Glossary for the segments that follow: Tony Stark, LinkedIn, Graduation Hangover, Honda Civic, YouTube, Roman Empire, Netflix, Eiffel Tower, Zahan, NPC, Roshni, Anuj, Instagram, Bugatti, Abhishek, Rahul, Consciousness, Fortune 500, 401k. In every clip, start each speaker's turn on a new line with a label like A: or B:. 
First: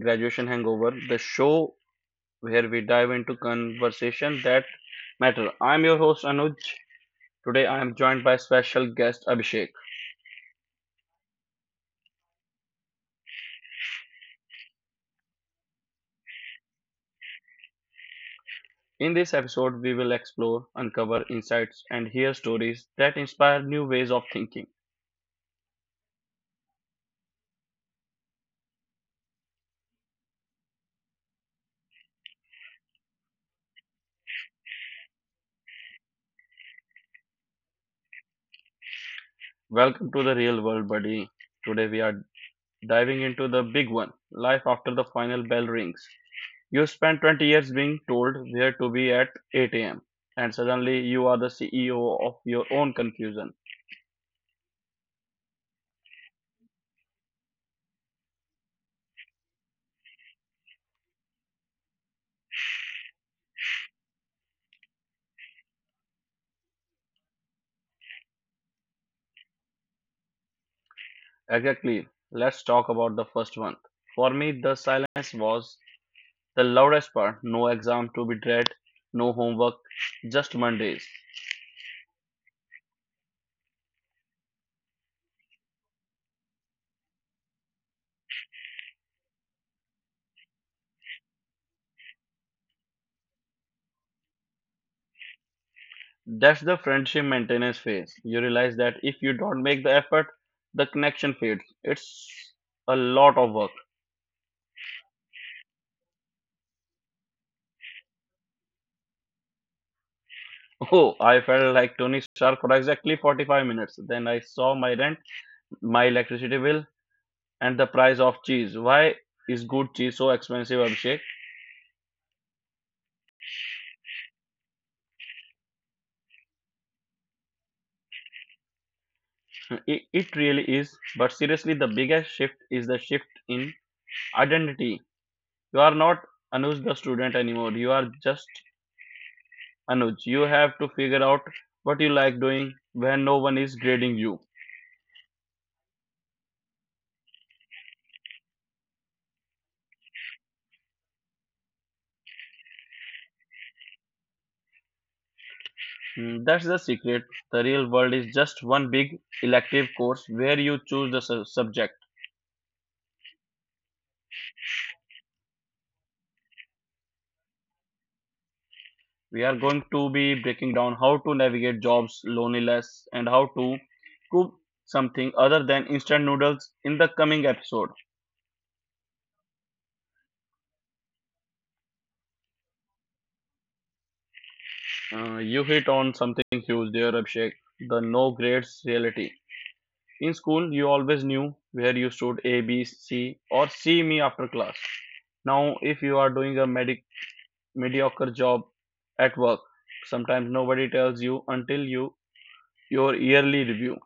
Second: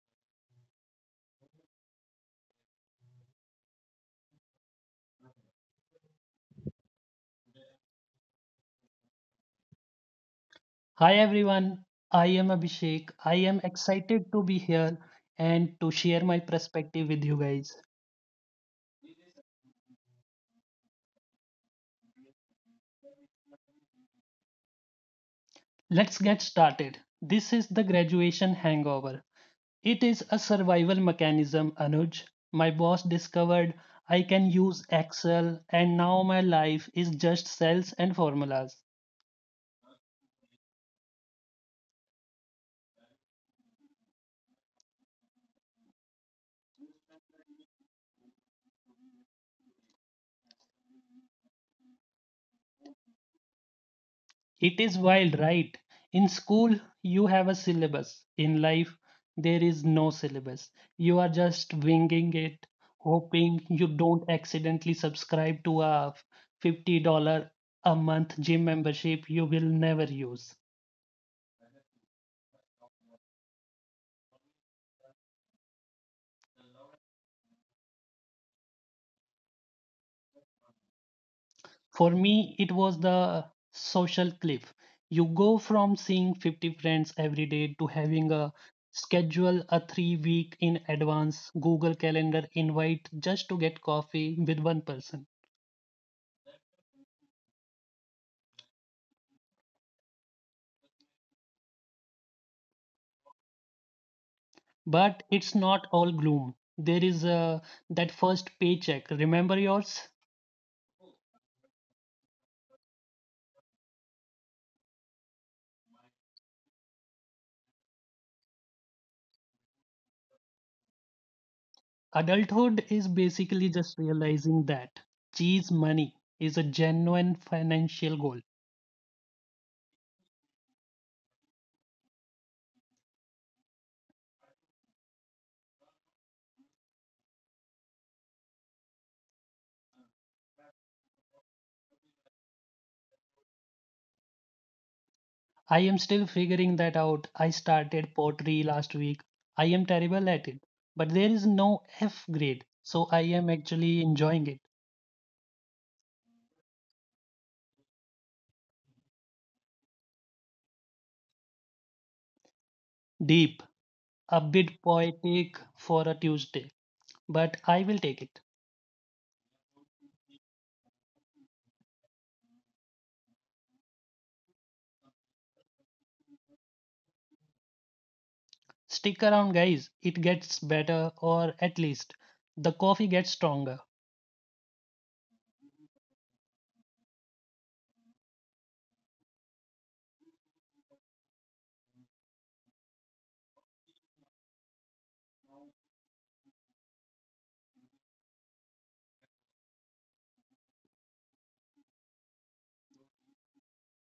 A: Graduation Hangover, the show where we dive into conversation that matter. I'm your host Anuj. Today I am joined by special guest Abhishek.
B: Hi everyone, I am Abhishek. I am excited to be here and to share my perspective with you guys.
A: In this episode, we will explore, uncover insights, and hear stories that inspire new ways of thinking.
B: Let's get started. This is the graduation hangover. It is a survival mechanism, Anuj. My boss discovered I can use Excel, and now my life is just cells and formulas.
A: Welcome to the real world, buddy. Today we are diving into the big one life after the final bell rings. You spend 20 years being told where to be at 8 a.m., and suddenly you are the CEO of your own confusion.
B: It is wild, right? In school, you have a syllabus. In life, there is no syllabus. You are just winging it, hoping you don't accidentally subscribe to a $50 a month gym membership you will never use.
A: Exactly. Let's talk about the first one. For me, the silence was the loudest part. No exam to be dread, no homework, just Mondays.
B: For me, it was the social cliff. You go from seeing 50 friends every day to having a schedule a 3 week in advance Google Calendar invite just to get coffee with one person.
A: That's the friendship maintenance phase. You realize that if you don't make the effort, the connection fades. It's a lot of work.
B: But it's not all gloom. There is that first paycheck. Remember yours?
A: Oh, I felt like Tony Stark for exactly 45 minutes. Then I saw my rent, my electricity bill, and the price of cheese. Why is good cheese so expensive, Abhishek?
B: Adulthood is basically just realizing that cheese money is a genuine financial goal.
A: It really is. But seriously, the biggest shift is the shift in identity. You are not Anuj the student anymore. You are just Anuj. You have to figure out what you like doing when no one is grading you.
B: I am still figuring that out. I started pottery last week. I am terrible at it, but there is no F grade, so I am actually enjoying it.
A: Hmm, that's the secret. The real world is just one big elective course where you choose the subject.
B: Deep, a bit poetic for a Tuesday, but I will take it.
A: We are going to be breaking down how to navigate jobs, loneliness, and how to cook something other than instant noodles in the coming episode.
B: Stick around, guys. It gets better, or at least the coffee gets stronger.
A: You hit on something huge there, Abhishek, the no grades reality. In school, you always knew where you stood A, B, C, or C me after class. Now, if you are doing a mediocre job at work, sometimes nobody tells you until your yearly review.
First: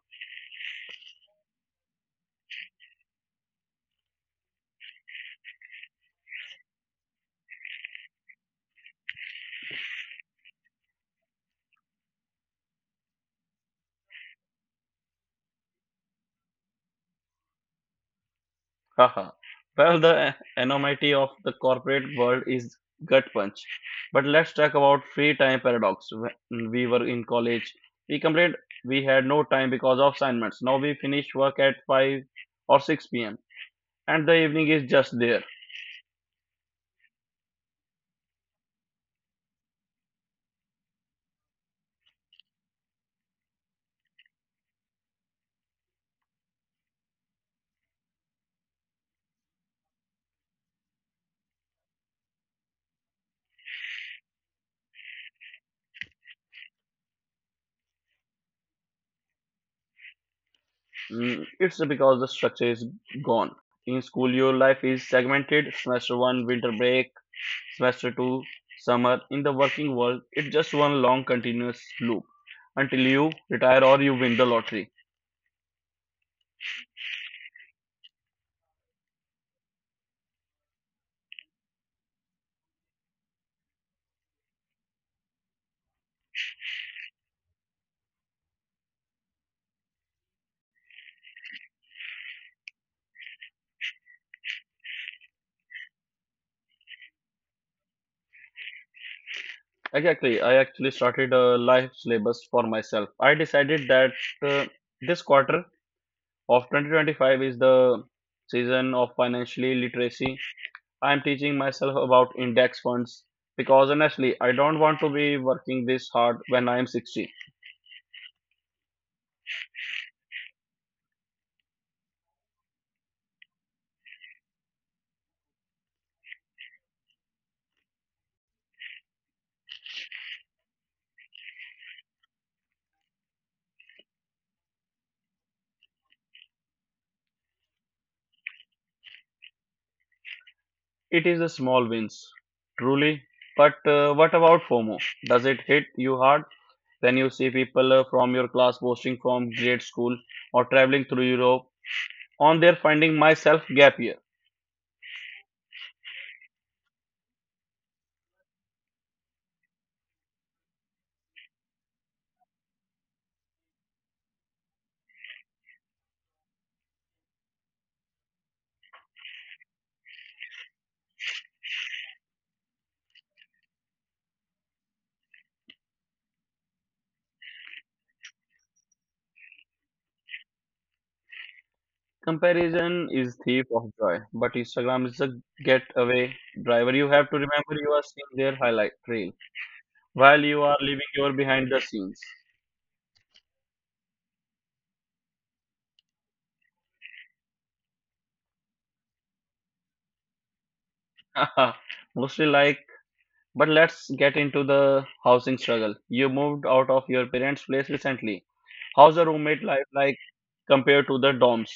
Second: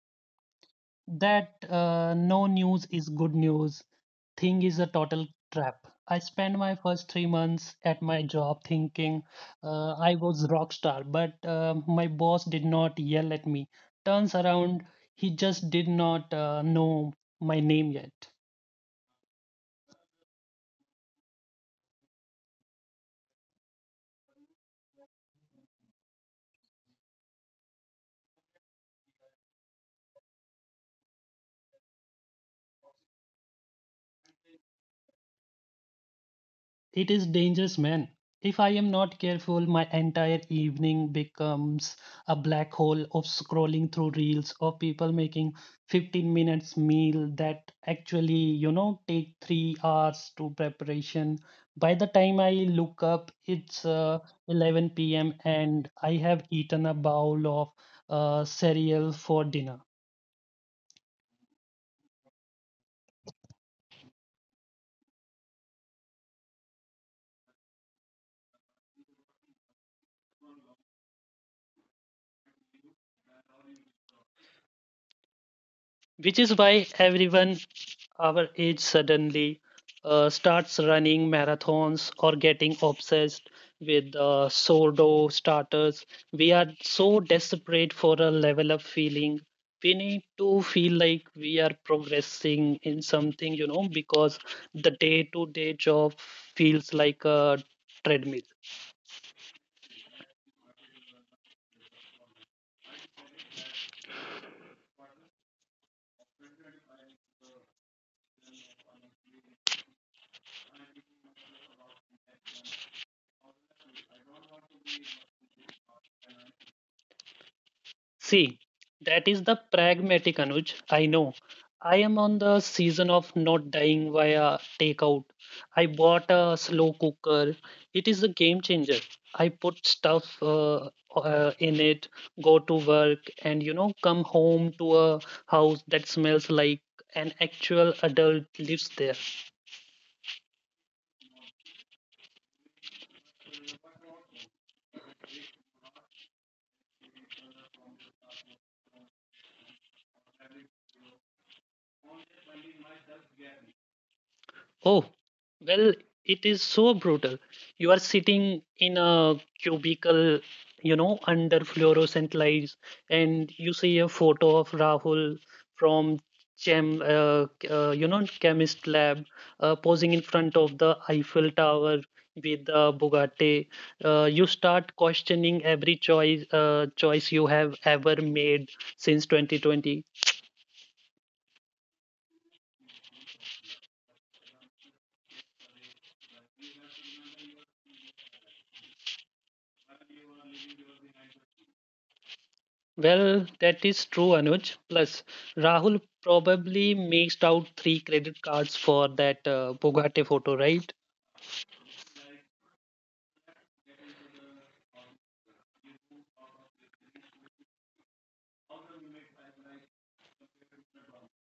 B: That no news is good news thing is a total trap. I spent my first 3 months at my job thinking I was rock star, but my boss did not yell at me. Turns around, he just did not know my name yet.
A: Haha. Well, the enormity of the corporate world is gut punch. But let's talk about free time paradox. When we were in college, we complained we had no time because of assignments. Now we finish work at 5 or 6 p.m. and the evening is just there.
B: It is dangerous, man. If I am not careful, my entire evening becomes a black hole of scrolling through reels of people making 15 minutes meal that actually, you know, take 3 hours to preparation. By the time I look up, it's 11 p.m. and I have eaten a bowl of cereal for dinner,
A: Mm, it's because the structure is gone. In school, your life is segmented semester 1, winter break, semester 2, summer. In the working world, it's just one long continuous loop until you retire or you win the lottery.
B: which is why everyone our age suddenly starts running marathons or getting obsessed with sourdough starters. We are so desperate for a level up feeling. We need to feel like we are progressing in something, you know, because the day to day job feels like a treadmill.
A: Exactly. I actually started a life syllabus for myself. I decided that uh, this quarter of 2025 is the season of financially literacy. I am teaching myself about index funds because honestly, I don't want to be working this hard when I am 60.
B: See, that is the pragmatic Anuj. I know. I am on the season of not dying via takeout. I bought a slow cooker. It is a game changer. I put stuff in it, go to work, and you know, come home to a house that smells like an actual adult lives there.
A: It is the small wins, truly. But what about FOMO? Does it hit you hard when you see people from your class posting from grade school or traveling through Europe on their finding myself gap year?
B: Oh, well, it is so brutal. You are sitting in a cubicle, you know, under fluorescent lights, and you see a photo of Rahul from you know, chemist lab, posing in front of the Eiffel Tower with the Bugatti. You start questioning every choice you have ever made since 2020.
A: Comparison is thief of joy, but Instagram is a getaway driver. You have to remember you are seeing their highlight reel while you are living your behind the scenes.
B: Well, that is true, Anuj. Plus, Rahul probably maxed out three credit cards for that Bugatti photo, right?
A: Mostly like, but let's get into the housing struggle. You moved out of your parents' place recently. How's the roommate life like compared to the dorms?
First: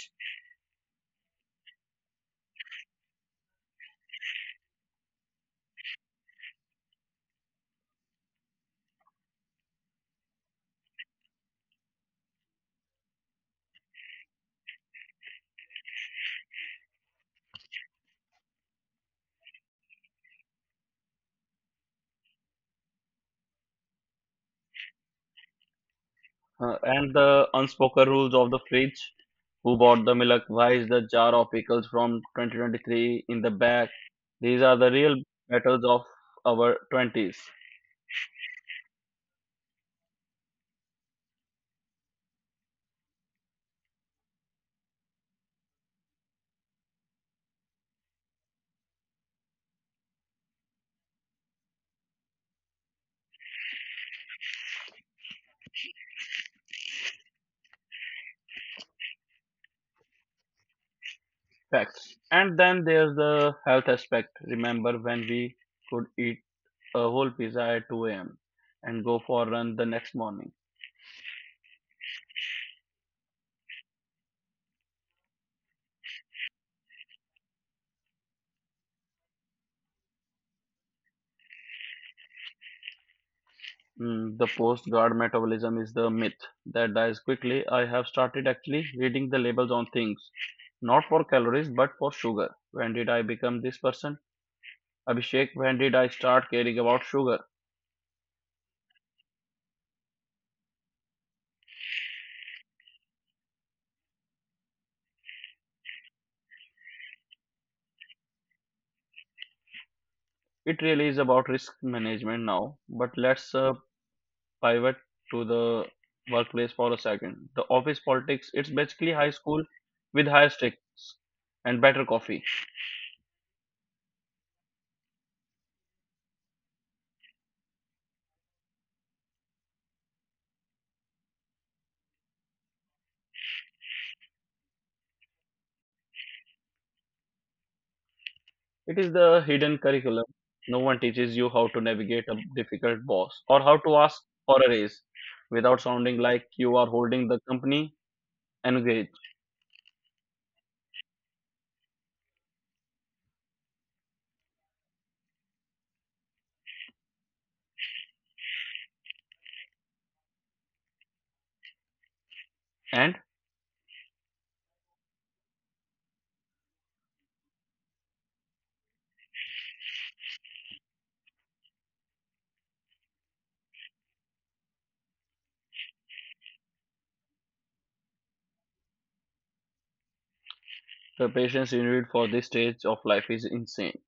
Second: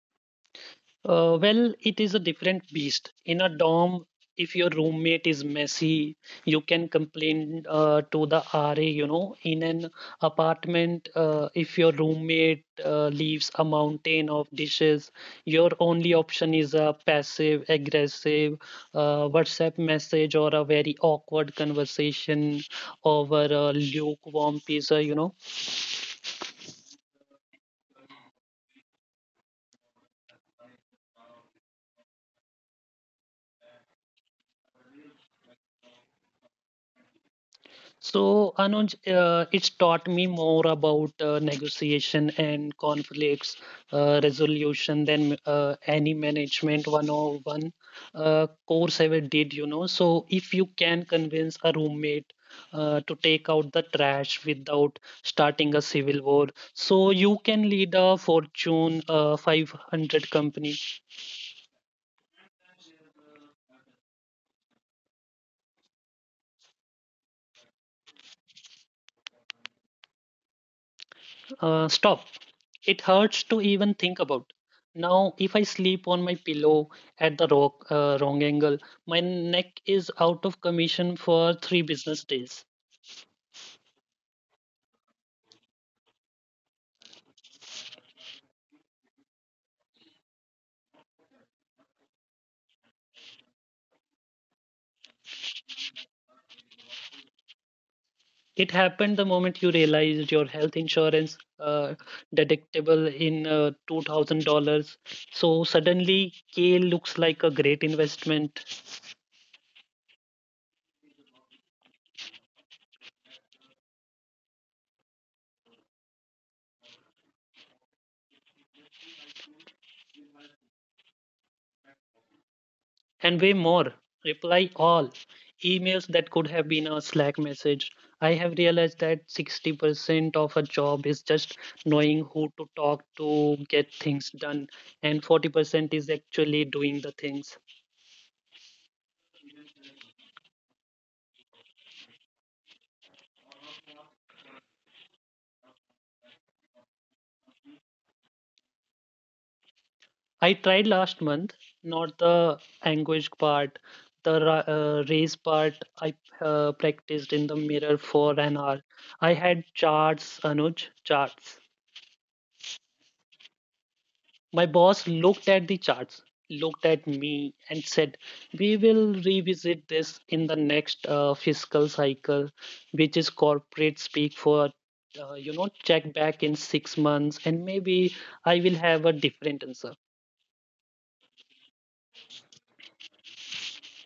B: Well, it is a different beast. In a dorm, if your roommate is messy, you can complain to the RA, you know. In an apartment, if your roommate leaves a mountain of dishes, your only option is a passive aggressive WhatsApp message or a very awkward conversation over a lukewarm pizza, you know.
A: And the unspoken rules of the fridge. Who bought the milk? Why is the jar of pickles from 2023 in the bag? These are the real battles of our 20s.
B: So, Anuj, it's taught me more about negotiation and conflicts resolution than any management 101 course ever did, you know. So, if you can convince a roommate to take out the trash without starting a civil war, so you can lead a Fortune 500 company.
A: Facts. And then there's the health aspect. Remember when we could eat a whole pizza at 2 a.m. and go for a run the next morning?
B: Stop. It hurts to even think about. Now, if I sleep on my pillow at the wrong angle, my neck is out of commission for three business days.
A: Mm, the postcard metabolism is the myth that dies quickly. I have started actually reading the labels on things, not for calories but for sugar. When did I become this person? Abhishek, when did I start caring about sugar?
B: It happened the moment you realized your health insurance deductible in $2,000. So suddenly, kale looks like a great investment.
A: It really is about risk management now, but let's pivot to the workplace for a second. The office politics, it's basically high school with higher stakes and better coffee.
B: And way more, reply all emails that could have been a Slack message. I have realized that 60% of a job is just knowing who to talk to get things done, and 40% is actually doing the things.
A: It is the hidden curriculum. No one teaches you how to navigate a difficult boss or how to ask for a raise without sounding like you are holding the company engaged.
B: I tried last month, not the anguish part, the race part. I practiced in the mirror for an hour. I had charts, Anuj, charts.
A: And
B: My boss looked at the charts, looked at me, and said, we will revisit this in the next fiscal cycle, which is corporate speak for, you know, check back in 6 months, and maybe I will have a different answer.
A: the patience you need for this stage of life is insane.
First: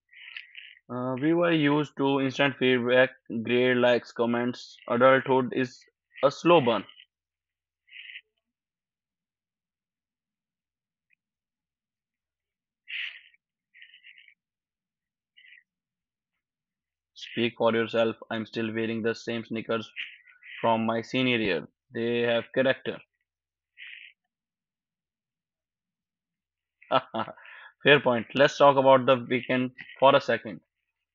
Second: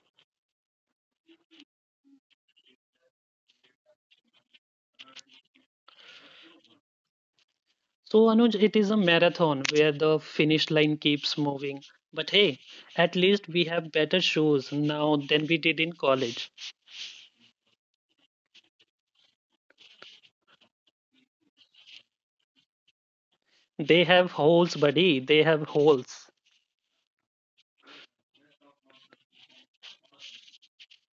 A: We were used to instant feedback, grade likes, comments. Adulthood is a slow burn.
B: So, Anuj, it is a marathon where the finish line keeps moving. But hey, at least we have better shoes now than we did in college.
A: Speak for yourself. I'm still wearing the same sneakers from my senior year. They have character.
B: They have holes, buddy. They have holes.
A: Fair point. Let's talk about the weekend for a second.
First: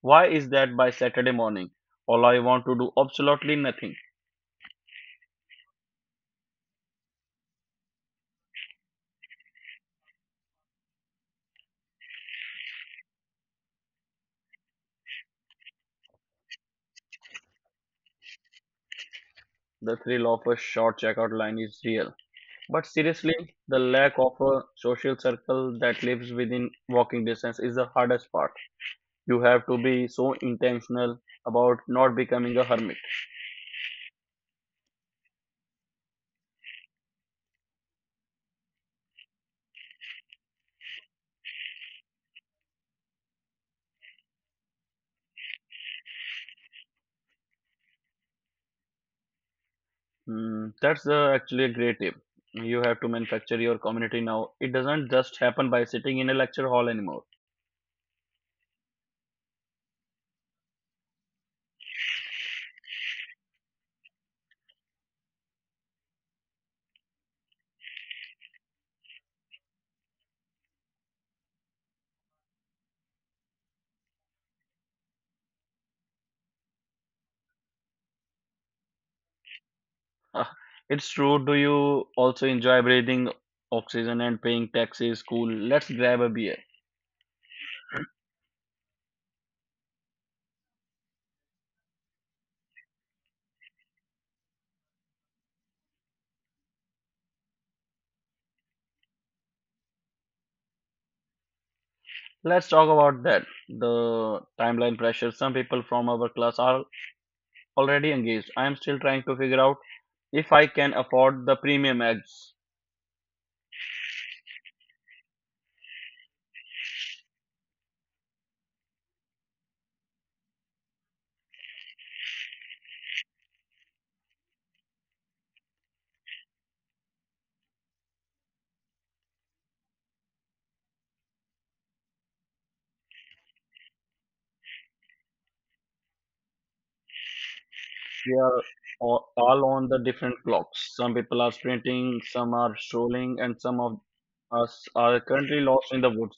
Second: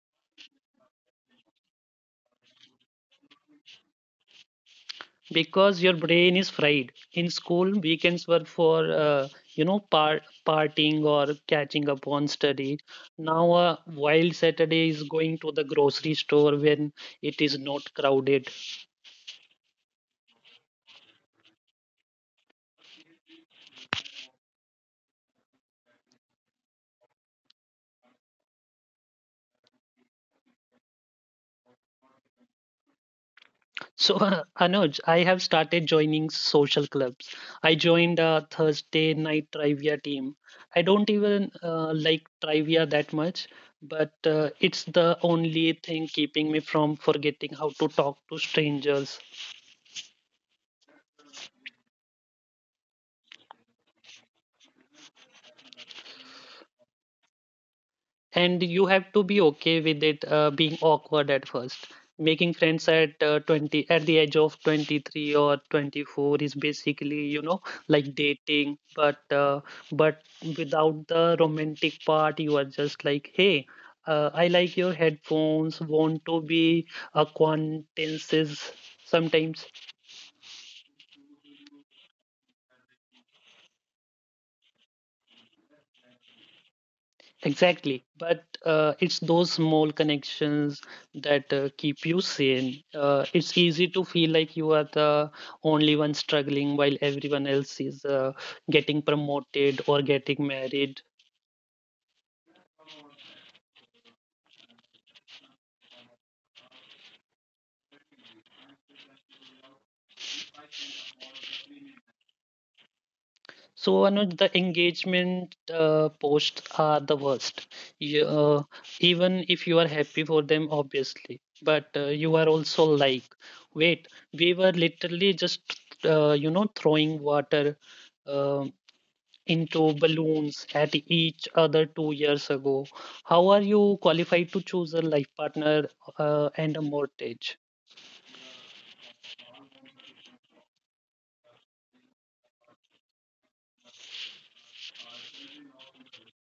A: Why is that by Saturday morning? All I want to do absolutely nothing.
B: Because your brain is fried. In school, weekends were for you know partying or catching up on study. Now a wild Saturday is going to the grocery store when it is not crowded.
A: The thrill of a short checkout line is real. But seriously, the lack of a social circle that lives within walking distance is the hardest part. You have to be so intentional about not becoming a hermit.
B: So Anuj, I have started joining social clubs. I joined a Thursday night trivia team. I don't even like trivia that much. But it's the only thing keeping me from forgetting how to talk to strangers,
A: Hmm, that's actually a great tip. You have to manufacture your community now. It doesn't just happen by sitting in a lecture hall anymore.
B: and you have to be okay with it being awkward at first, making friends at 20, at the age of 23 or 24, is basically, you know, like dating, but without the romantic part. You are just like, hey, I like your headphones, want to be acquaintances sometimes?
A: It's true. Do you also enjoy breathing oxygen and paying taxes? Cool. Let's grab a beer.
B: Exactly. But it's those small connections that keep you sane. It's easy to feel like you are the only one struggling while everyone else is getting promoted or getting married.
A: Let's talk about that. The timeline pressure. Some people from our class are already engaged. I am still trying to figure out if I can afford the premium eggs.
B: So, Anuj, the engagement posts are the worst. You, uh, Even if you are happy for them, obviously, but you are also like, wait, we were you know, throwing water um, into balloons at each other 2 years ago. How are you qualified to choose a life partner and a mortgage?
A: They are all on the different clocks. Some people are sprinting, some are strolling, and some of us are currently lost in the woods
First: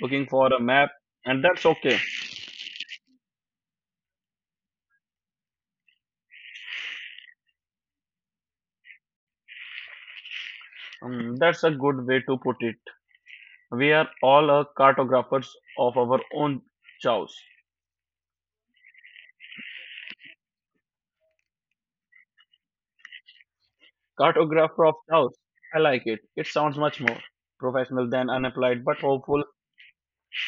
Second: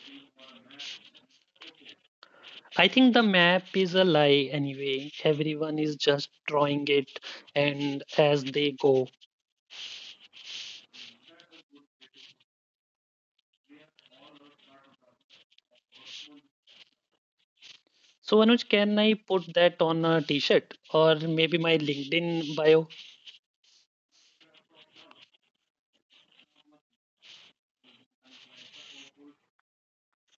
A: looking for a map. And that's okay.
B: I think the map is a lie anyway. Everyone is just drawing it and as they go.
A: That's a good way to put it. We are all a cartographers of our own chows.
B: So Anuj, can I put that on a t-shirt or maybe my LinkedIn bio?
A: Cartographer of chows. I like it. It sounds much more professional than unapplied, but hopeful.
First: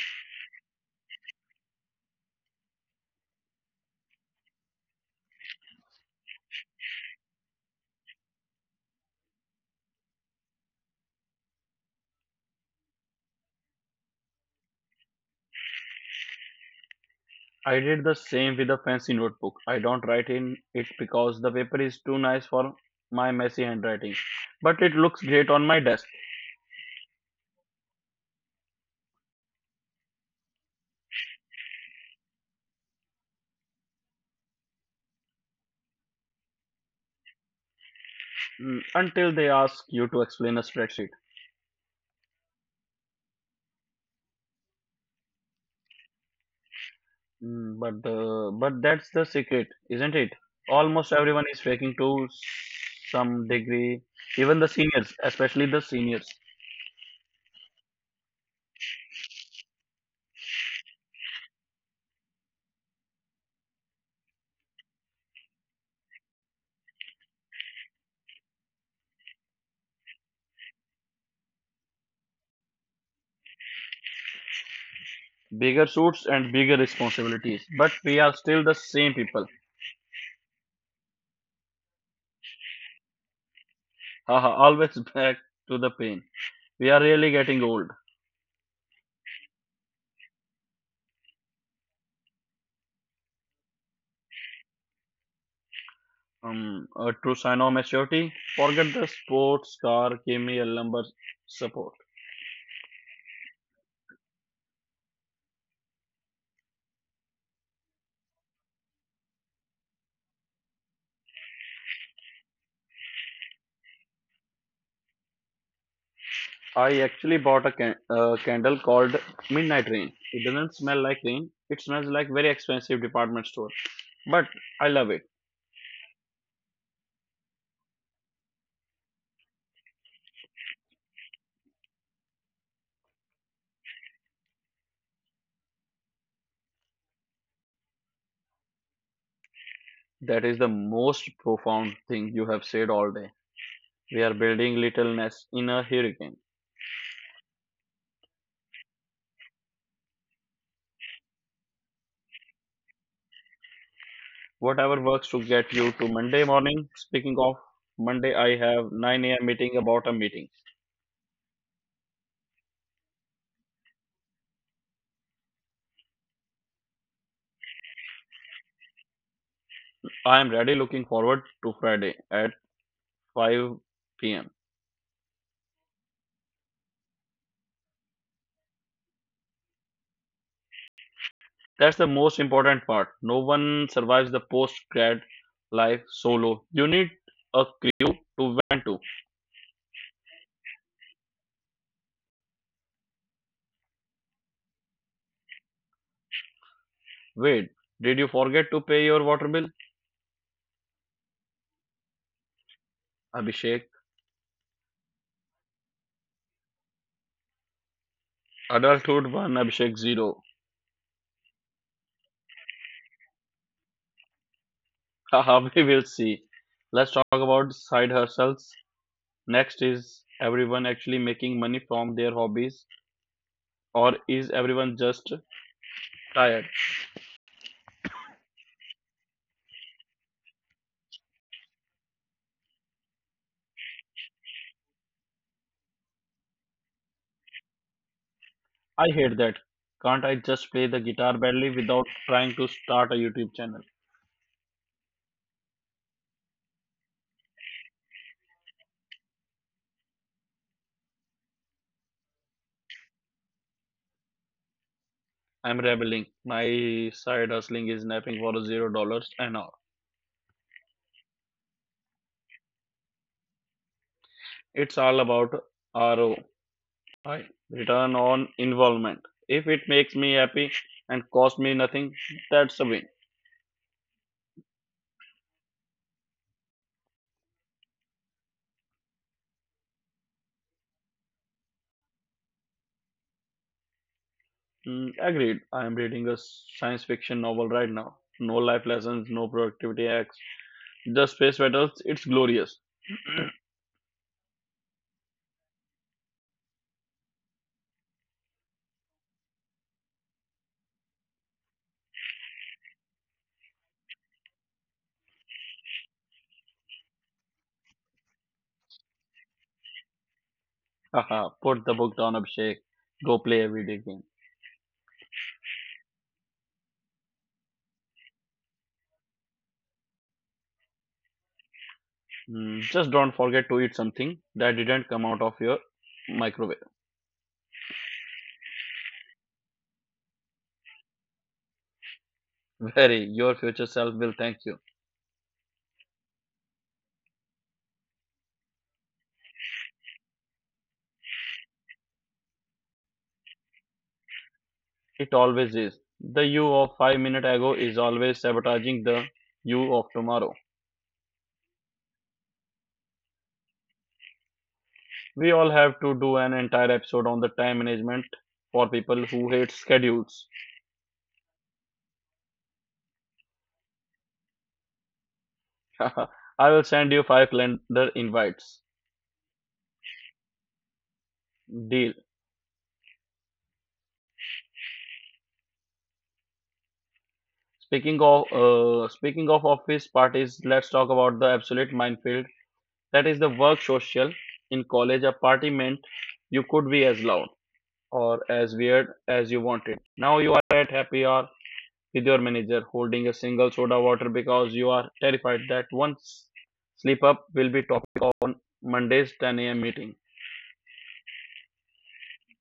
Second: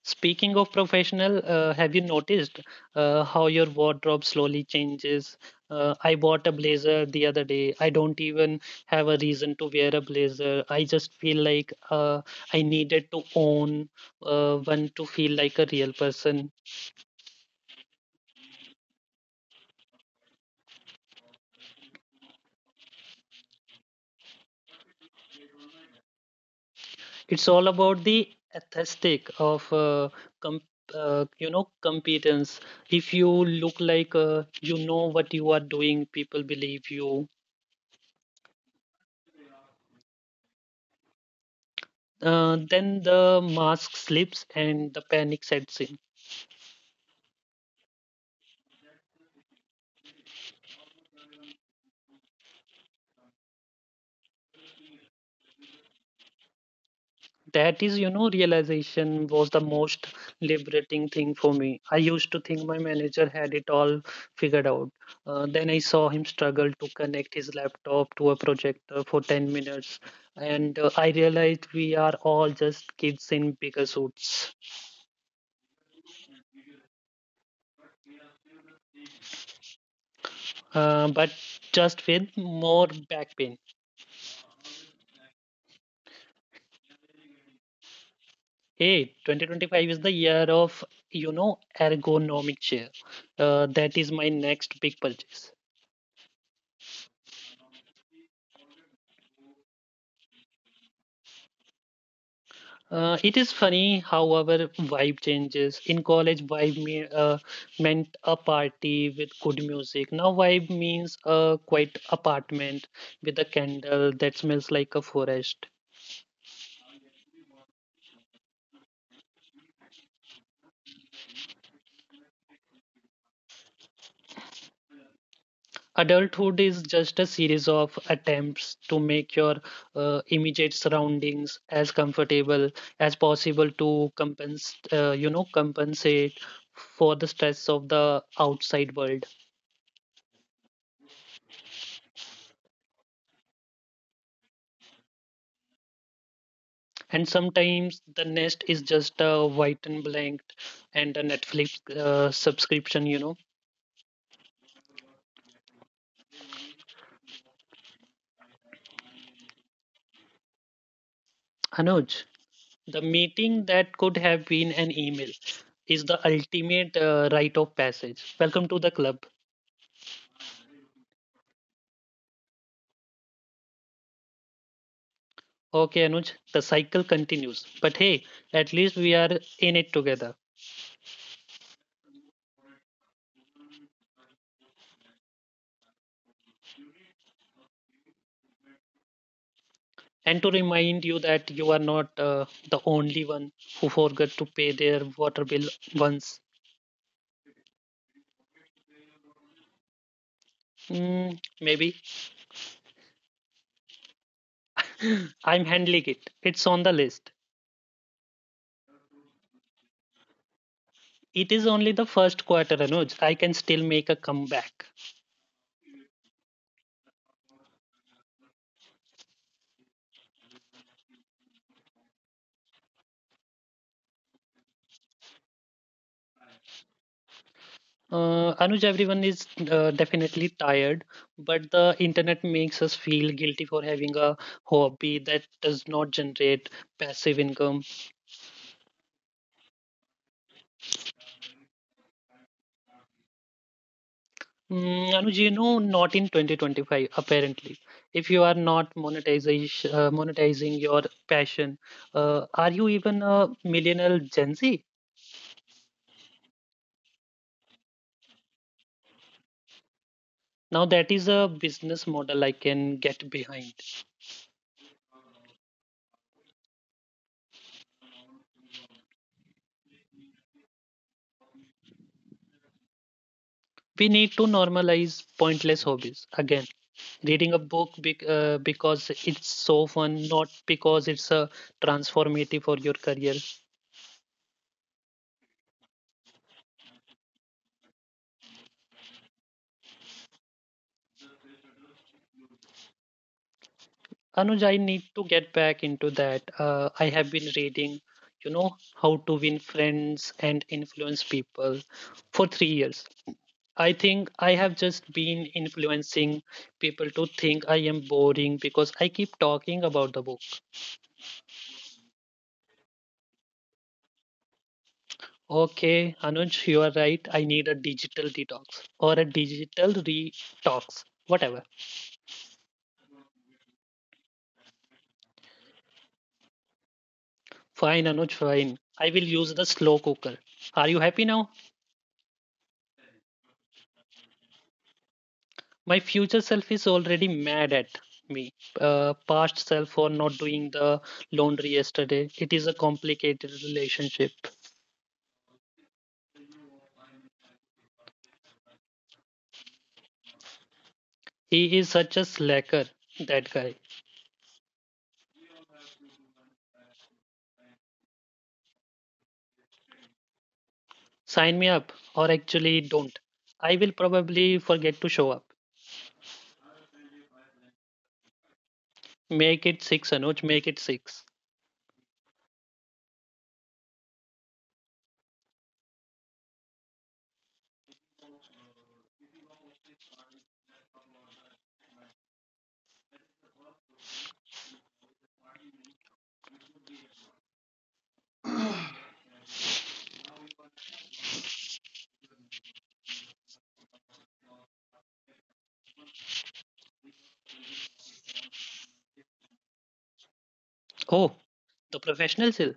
B: Speaking of professional, have you noticed how your wardrobe slowly changes? I bought a blazer the other day. I don't even have a reason to wear a blazer. I just feel like I needed to own one to feel like a real person.
A: I did the same with a fancy notebook. I don't write in it because the paper is too nice for my messy handwriting, but it looks great on my desk.
B: It's all about the aesthetic of com- you know, competence. If you look like, you know what you are doing, people believe you.
A: Mm, until they ask you to explain a spreadsheet.
B: Then the mask slips and the panic sets in.
A: Mm, but that's the secret, isn't it? Almost everyone is faking to some degree, even the seniors, especially the seniors.
B: That, is, you know, realization was the most liberating thing for me. I used to think my manager had it all figured out. Then I saw him struggle to connect his laptop to a projector for 10 minutes. And I realized we are all just kids in bigger suits,
A: Bigger suits and bigger responsibilities, but we are still the same people.
B: but just with more back pain.
A: Haha, always back to the pain. We are really getting old.
B: Hey, 2025 is the year of, you know, ergonomic chair. That is my next big purchase.
A: A true sign of maturity. Forget the sports car, give me a lumber support.
B: It is funny how our vibe changes. In college, vibe meant a party with good music. Now, vibe means a quiet apartment with a candle that smells like a forest.
A: I actually bought a candle called Midnight Rain. It doesn't smell like rain. It smells like very expensive department store. But I love it.
B: Adulthood is just a series of attempts to make your immediate surroundings as comfortable as possible to you know, compensate for the stress of the outside world.
A: That is the most profound thing you have said all day. We are building little nests in a hurricane.
B: And sometimes the nest is just a white and blank and a Netflix subscription, you know.
A: Whatever works to get you to Monday morning. Speaking of Monday, I have 9 a.m. meeting about a meeting.
B: Anuj, the meeting that could have been an email is the ultimate rite of passage. Welcome to the club.
A: I am really looking forward to Friday at 5 p.m.
B: Okay, Anuj, the cycle continues. But hey, at least we are in it together.
A: That's the most important part. No one survives the post grad life solo. You need a crew to vent to.
B: And to remind you that you are not the only one who forgot to pay their water bill once.
A: Wait, did you forget to pay your water bill?
B: Mm, maybe.
A: Abhishek,
B: I'm handling it. It's on the list.
A: adulthood 1, Abhishek 0.
B: It is only the first quarter, Anuj. I can still make a comeback.
A: Haha, we will see. Let's talk about side hustles. Next is everyone actually making money from their hobbies or is everyone just tired?
B: Anuj, everyone is definitely tired, but the internet makes us feel guilty for having a hobby that does not generate passive income.
A: I hate that. Can't I just play the guitar badly without trying to start a YouTube channel?
B: Mm, Anuj, you know, not in 2025, apparently. If you are not monetizing your passion, are you even a millennial Gen Z?
A: I'm rebelling. My side hustling is napping for $0 an hour.
B: Now, that is a business model I can get behind.
A: It's all about ROI, return on involvement. If it makes me happy and costs me nothing, that's a win.
B: We need to normalize pointless hobbies. Again, reading a book because it's so fun, not because it's transformative for your career.
A: Mm, agreed. I am reading a science fiction novel right now. No life lessons, no productivity hacks, just space battles. It's glorious.
B: Anuj, I need to get back into that. I have been reading, you know, how to win friends and influence people for 3 years. I think I have just been influencing people to think I am boring because I keep talking about the book.
A: Haha, put the book down, Abhishek. Go play a video game.
B: Okay, Anuj, you are right. I need a digital detox or a digital detox, whatever.
A: Mm, just don't forget to eat something that didn't come out of your microwave.
B: Fine, Anuj, fine. I will use the slow cooker. Are you happy now?
A: Very, your future self will thank you.
B: My future self is already mad at me past self for not doing the laundry yesterday. It is a complicated relationship.
A: It always is. The you of 5 minutes ago is always sabotaging the you of tomorrow.
B: He is such a slacker, that guy.
A: We all have to do an entire episode on the time management for people who hate schedules.
B: Sign me up. Or actually, don't. I will probably forget to show up.
A: I will send you five calendar invites.
B: Make it 6, Anuj, make it 6.
A: Deal. Speaking of office parties, let's talk about the absolute minefield that is the work social. In college, apartment, you could be as loud or as weird as you want it. Now you are at happy hour with your manager holding a single soda water because you are terrified that one slip up will be topic of Monday's 10 a.m. meeting.
B: Oh, the professional self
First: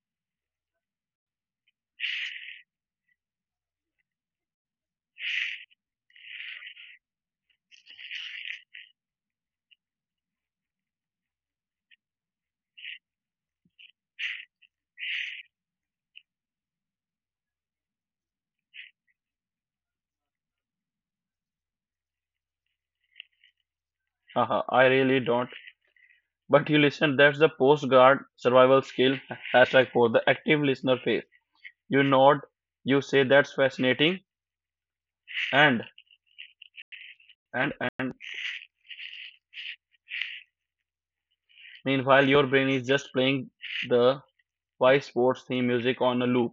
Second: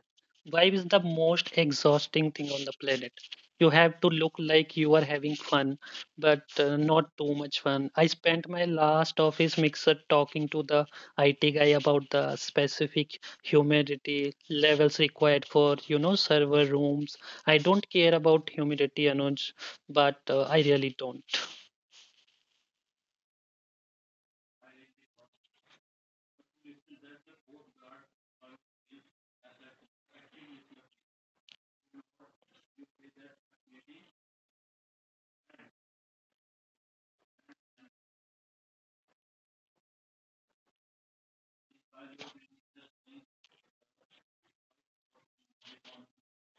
B: vibe is the most exhausting thing on the planet. You have to look like you are having fun, but not too much fun. I spent my last office mixer talking to the IT guy about the specific humidity levels required for, server rooms. I don't care about humidity, Anuj, but I really don't.
A: Haha, I really don't. But you listen, that's the postcard survival skill hashtag for the active listener phase. You nod, you say that's fascinating, and and and meanwhile your brain is just playing the why sports theme music on a loop.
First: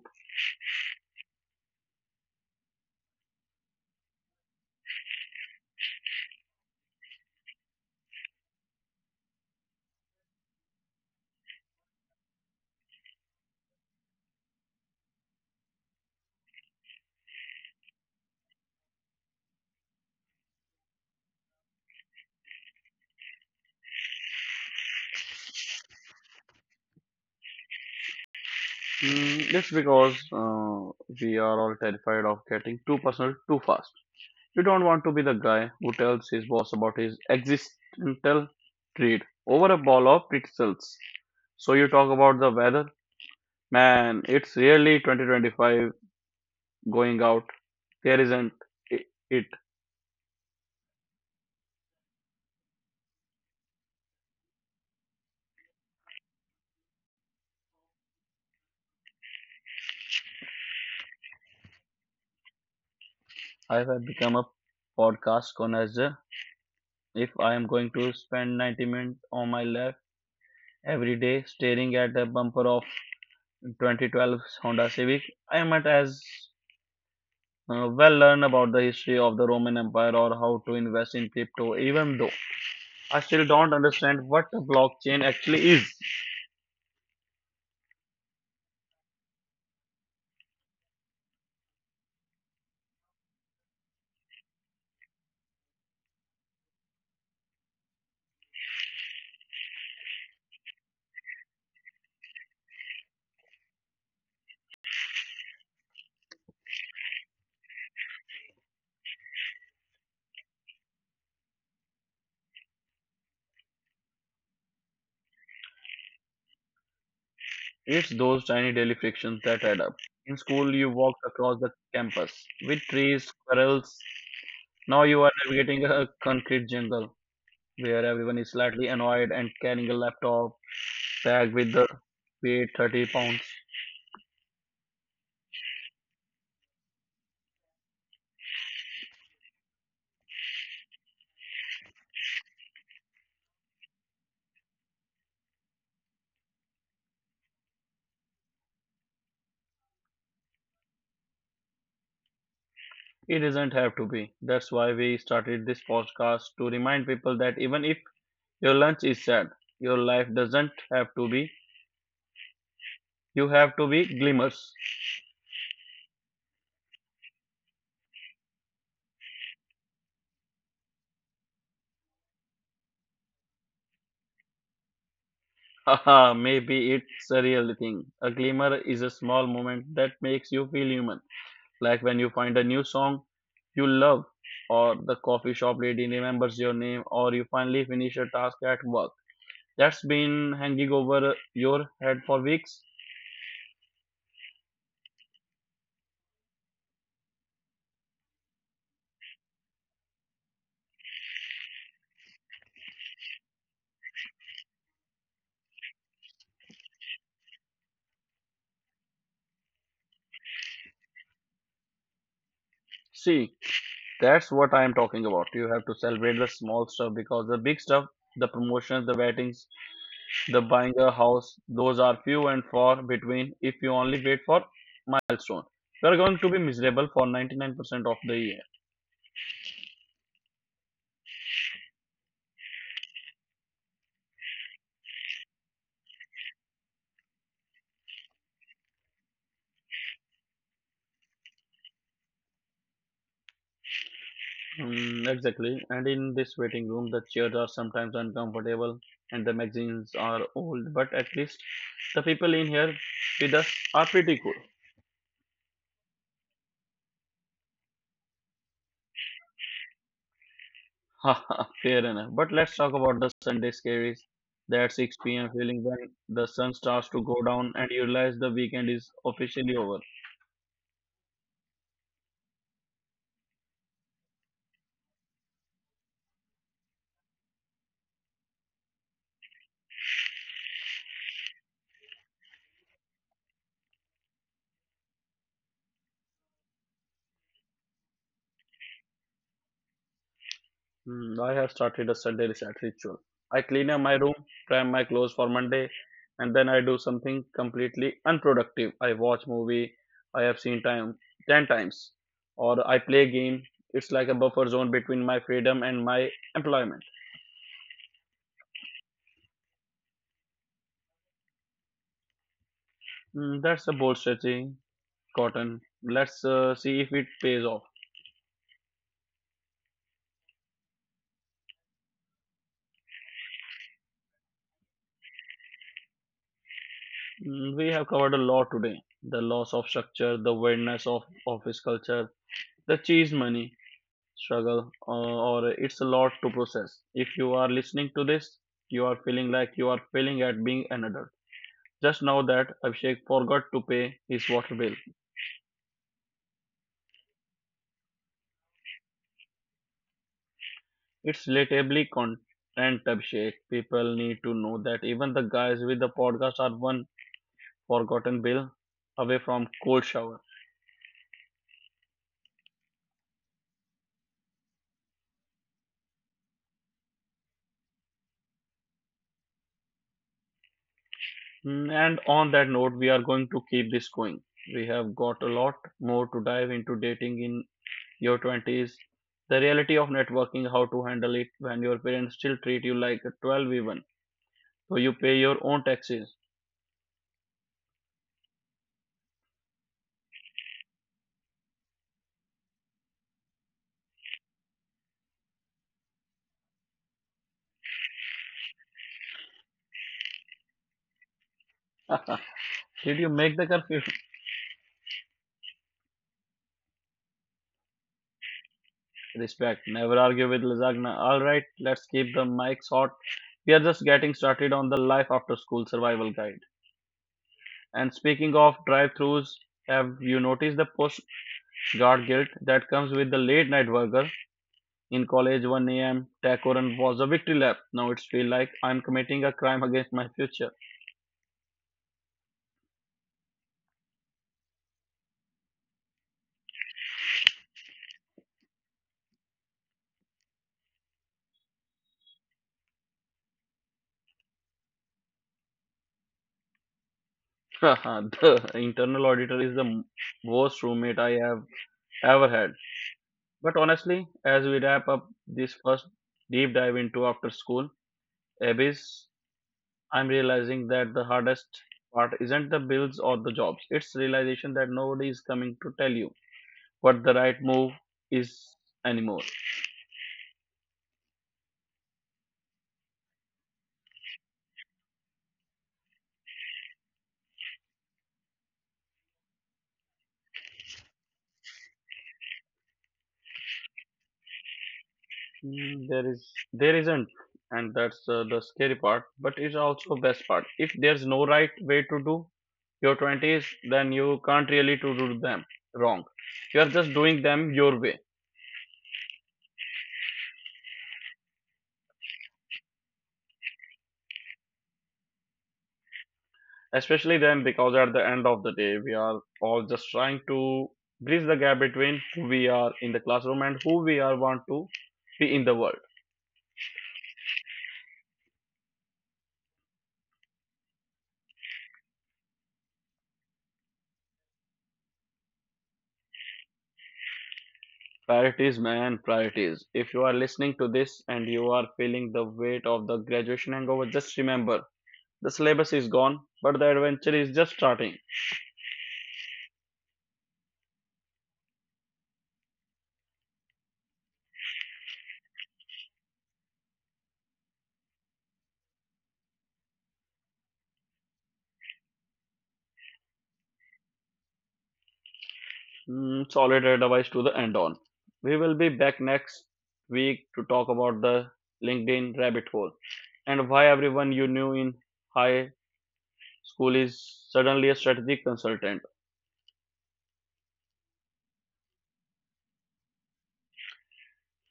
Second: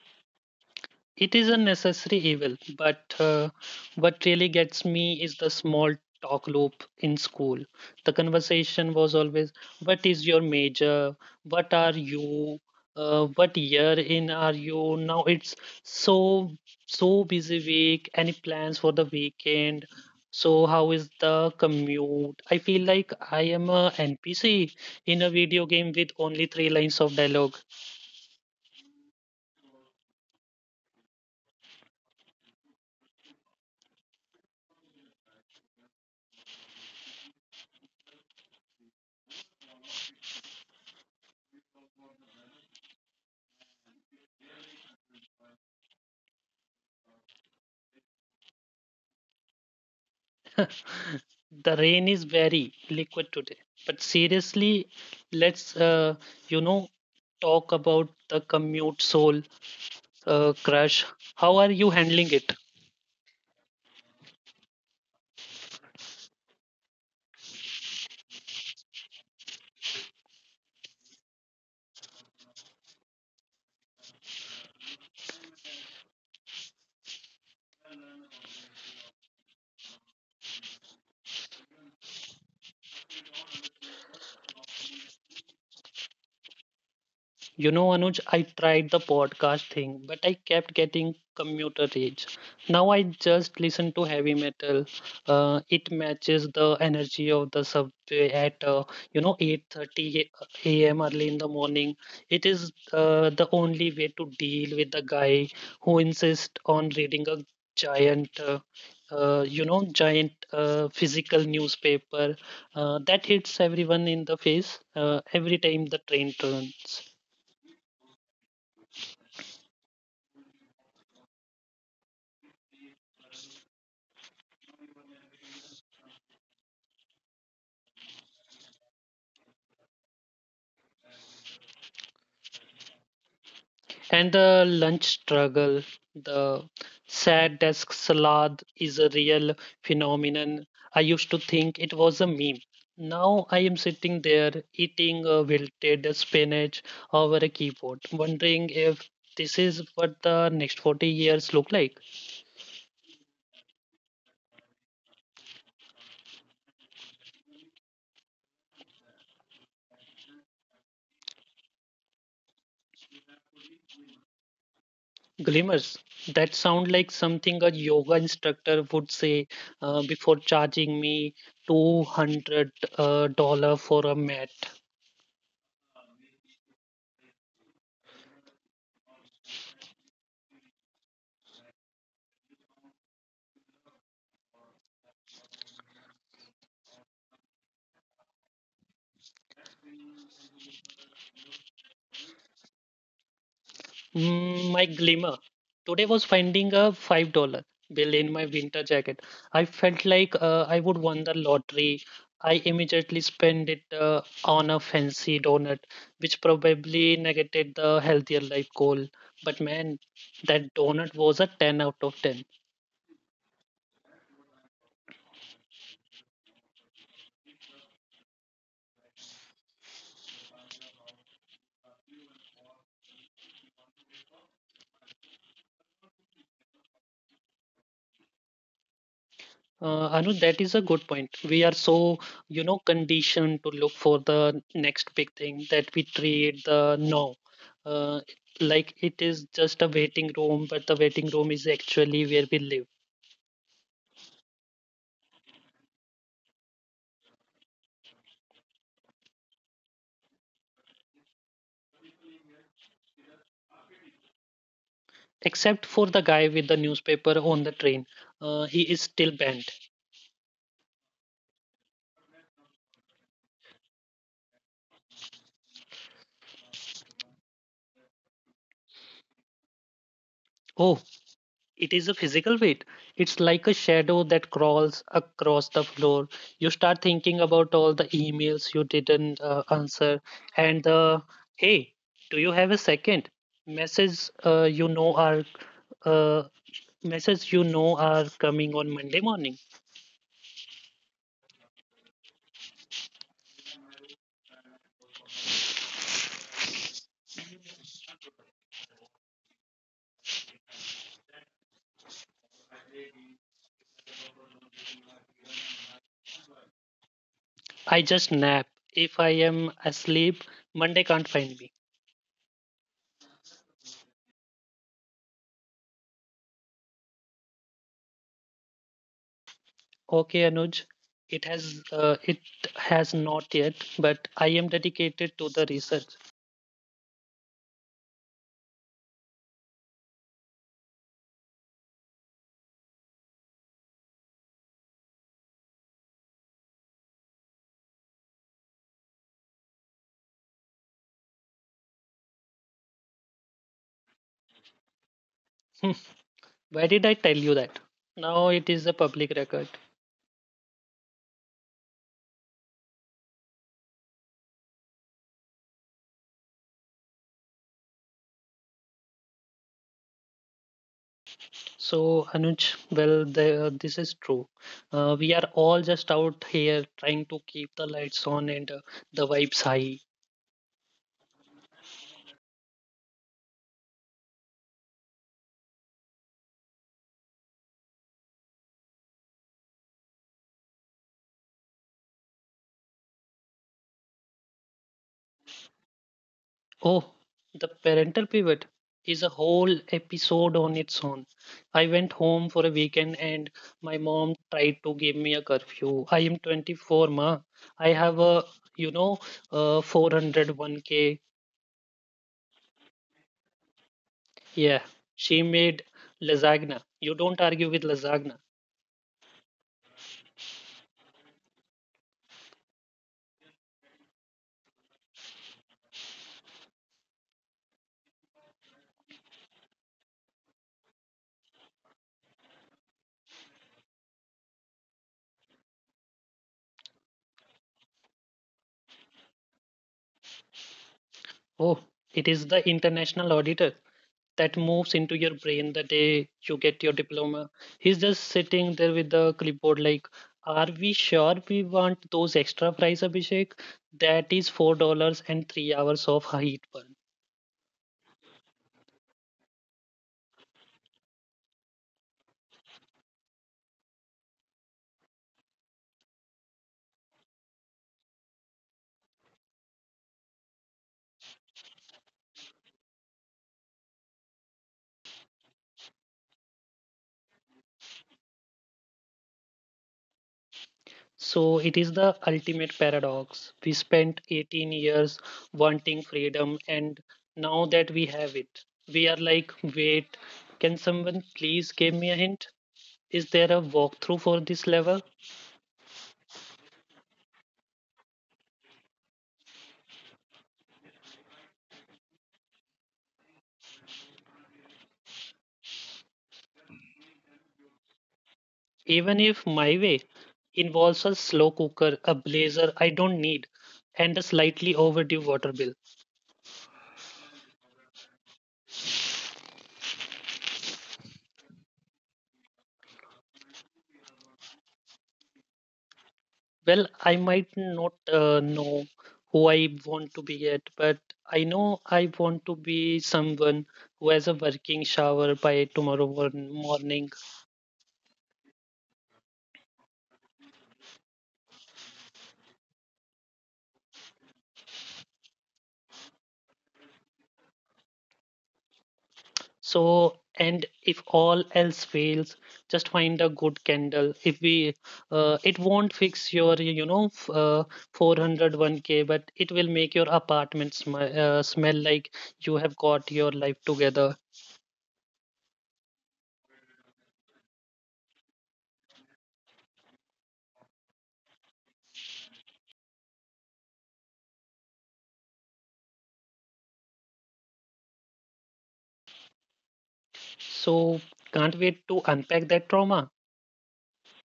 B: It is a necessary evil, but what really gets me is the small talk loop in school. The conversation was always, "What is your major? What are you? What year in are you?" Now it's, so so, busy week. Any plans for the weekend? So how is the commute?" I feel like I am a NPC in a video game with only three lines of dialogue.
A: Mm, that's because we are all terrified of getting too personal too fast. We don't want to be the guy who tells his boss about his existential dread over a ball of pretzels. So you talk about the weather. Man, it's really 2025 going out. There isn't I- it.
B: The rain is very liquid today, but seriously, let's you know talk about the commute soul crush. How are you handling it?
A: I have become a podcast connoisseur. If I am going to spend 90 minutes on my lap every day staring at a bumper of 2012 Honda Civic, I might as well learn about the history of the Roman Empire or how to invest in crypto, even though I still don't understand what the blockchain actually is.
B: You know, Anuj, I tried the podcast thing, but I kept getting commuter rage. Now I just listen to heavy metal. It matches the energy of the subway at 8:30 a.m. early in the morning. It is the only way to deal with the guy who insists on reading a giant. Uh, giant physical newspaper that hits everyone in the face every time the train turns.
A: It's those tiny daily frictions that add up. In school, you walked across the campus with trees, squirrels. Now you are navigating a concrete jungle where everyone is slightly annoyed and carrying a laptop tagged with the weight 30 pounds.
B: And the lunch struggle, the sad desk salad is a real phenomenon. I used to think it was a meme. Now I am sitting there eating a wilted spinach over a keyboard, wondering if this is what the next 40 years look like.
A: It doesn't have to be. That's why we started this podcast to remind people that even if your lunch is sad, your life doesn't have to be. You have to be glimmers.
B: Glimmers, that sound like something a yoga instructor would say before charging me $200 uh, for a mat.
A: Haha, maybe it's a real thing. A glimmer is a small moment that makes you feel human, like when you find a new song you love, or the coffee shop lady remembers your name, or you finally finish a task at work that's been hanging over your head for weeks.
B: Mm, my glimmer. Today was finding a $5 bill in my winter jacket. I felt like I would won the lottery. I immediately spent it on a fancy donut, which probably negated the healthier life goal. But man, that donut was a 10 out of 10.
A: See, that's what I'm talking about. You have to celebrate the small stuff, because the big stuff, the promotions, the weddings, the buying a house, those are few and far between. If you only wait for milestone, you are going to be miserable for 99% of the year.
B: Anu, that is a good point. We are so conditioned to look for the next big thing that we treat the now, uh, like it is just a waiting room, but the waiting room is actually where we live.
A: Mm, exactly, and in this waiting room the chairs are sometimes uncomfortable and the magazines are old, but at least the people in here with us are pretty cool.
B: Except for the guy with the newspaper on the train, he is still banned.
A: Haha, fair enough, but let's talk about the Sunday scaries, that 6 p.m. feeling when the sun starts to go down and you realize the weekend is officially over.
B: Oh, it is a physical weight. It's like a shadow that crawls across the floor. You start thinking about all the emails you didn't answer and the, "Hey, do you have a second?" Messages, are uh, messages are coming on Monday morning.
A: Mm, I have started a Sunday reset ritual. I clean up my room, prime my clothes for Monday, and then I do something completely unproductive. I watch movie I have seen time ten times, or I play game. It's like a buffer zone between my freedom and my employment.
B: I just nap. If I am asleep, Monday can't find me.
A: Mm, that's a bold strategy, Cotton. Let's see if it pays off.
B: Okay, Anuj. It has not yet, but I am dedicated to the research.
A: Mm, we have covered a lot today: the loss of structure, the weirdness of office culture, the cheese money struggle, or it's a lot to process. If you are listening to this, you are feeling like you are failing at being an adult, just know that Abhishek forgot to pay his water bill.
B: Why did I tell you that? Now it is a public record.
A: It's relatably content. Abhishek, people need to know that even the guys with the podcast are one forgotten bill away from cold shower.
B: So, Anuj, well, this is true. We are all just out here trying to keep the lights on and the vibes high.
A: Mm, and on that note we are going to keep this going. We have got a lot more to dive into: dating in your 20s, the reality of networking, how to handle it when your parents still treat you like a 12 even, so you pay your own taxes.
B: Oh, the parental pivot is a whole episode on its own. I went home for a weekend and my mom tried to give me a curfew. I am 24, ma. I have a, you know, 401k.
A: Did you make the curfew?
B: Yeah, she made lasagna. You don't argue with lasagna.
A: Respect. Never argue with lasagna. Alright, let's keep the mics hot. We are just getting started on the life after school survival guide. And speaking of drive thrus, have you noticed the postcard guilt that comes with the late night burger? In college, 1 a.m. taco run was a victory lap. Now it's feel like I'm committing a crime against my future.
B: Oh, it is the international auditor that moves into your brain the day you get your diploma. He's just sitting there with the clipboard, like, "Are we sure we want those extra fries, Abhishek? That is $4 and 3 hours of heat burn."
A: The internal auditor is the worst roommate I have ever had. But honestly, as we wrap up this first deep dive into after school abyss, I'm realizing that the hardest part isn't the bills or the jobs. It's realization that nobody is coming to tell you what the right move is anymore.
B: So it is the ultimate paradox. We spent 18 years wanting freedom, and now that we have it, we are like, wait, can someone please give me a hint? Is there a walkthrough for this level?
A: Mm, there is, there isn't, and that's the scary part. But it's also best part. If there's no right way to do your twenties, then you can't really to do them wrong. You are just doing them your way.
B: Even if my way involves a slow cooker, a blazer I don't need, and a slightly overdue water bill.
A: Especially then, because at the end of the day, we are all just trying to bridge the gap between who we are in the classroom and who we are want to be in the world.
B: Well, I might not know who I want to be yet, but I know I want to be someone who has a working shower by tomorrow morning.
A: Priorities, man, priorities. If you are listening to this and you are feeling the weight of the graduation hangover, just remember, the syllabus is gone, but the adventure is just starting.
B: So, and if all else fails, just find a good candle. If we, it won't fix your 401k, but it will make your apartment smell like you have got your life together.
A: Mm, solid advice to the end on. We will be back next week to talk about the LinkedIn rabbit hole and why everyone you knew in high school is suddenly a strategic consultant.
B: So, can't wait to unpack that trauma.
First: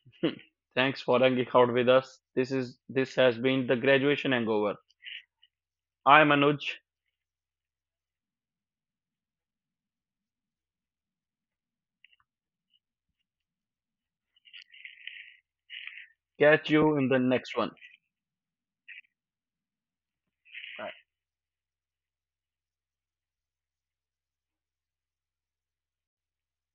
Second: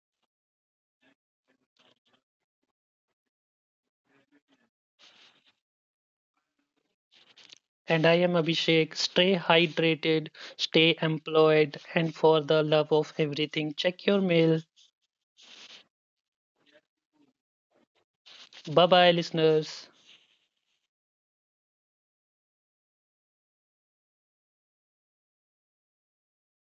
A: Thanks for hanging out with us. This has been the graduation hangover. I'm Anuj.
B: And I am Abhishek. Stay hydrated, stay employed, and for the love of everything, check your mail.
A: Catch you in the next one.
B: Bye bye, listeners.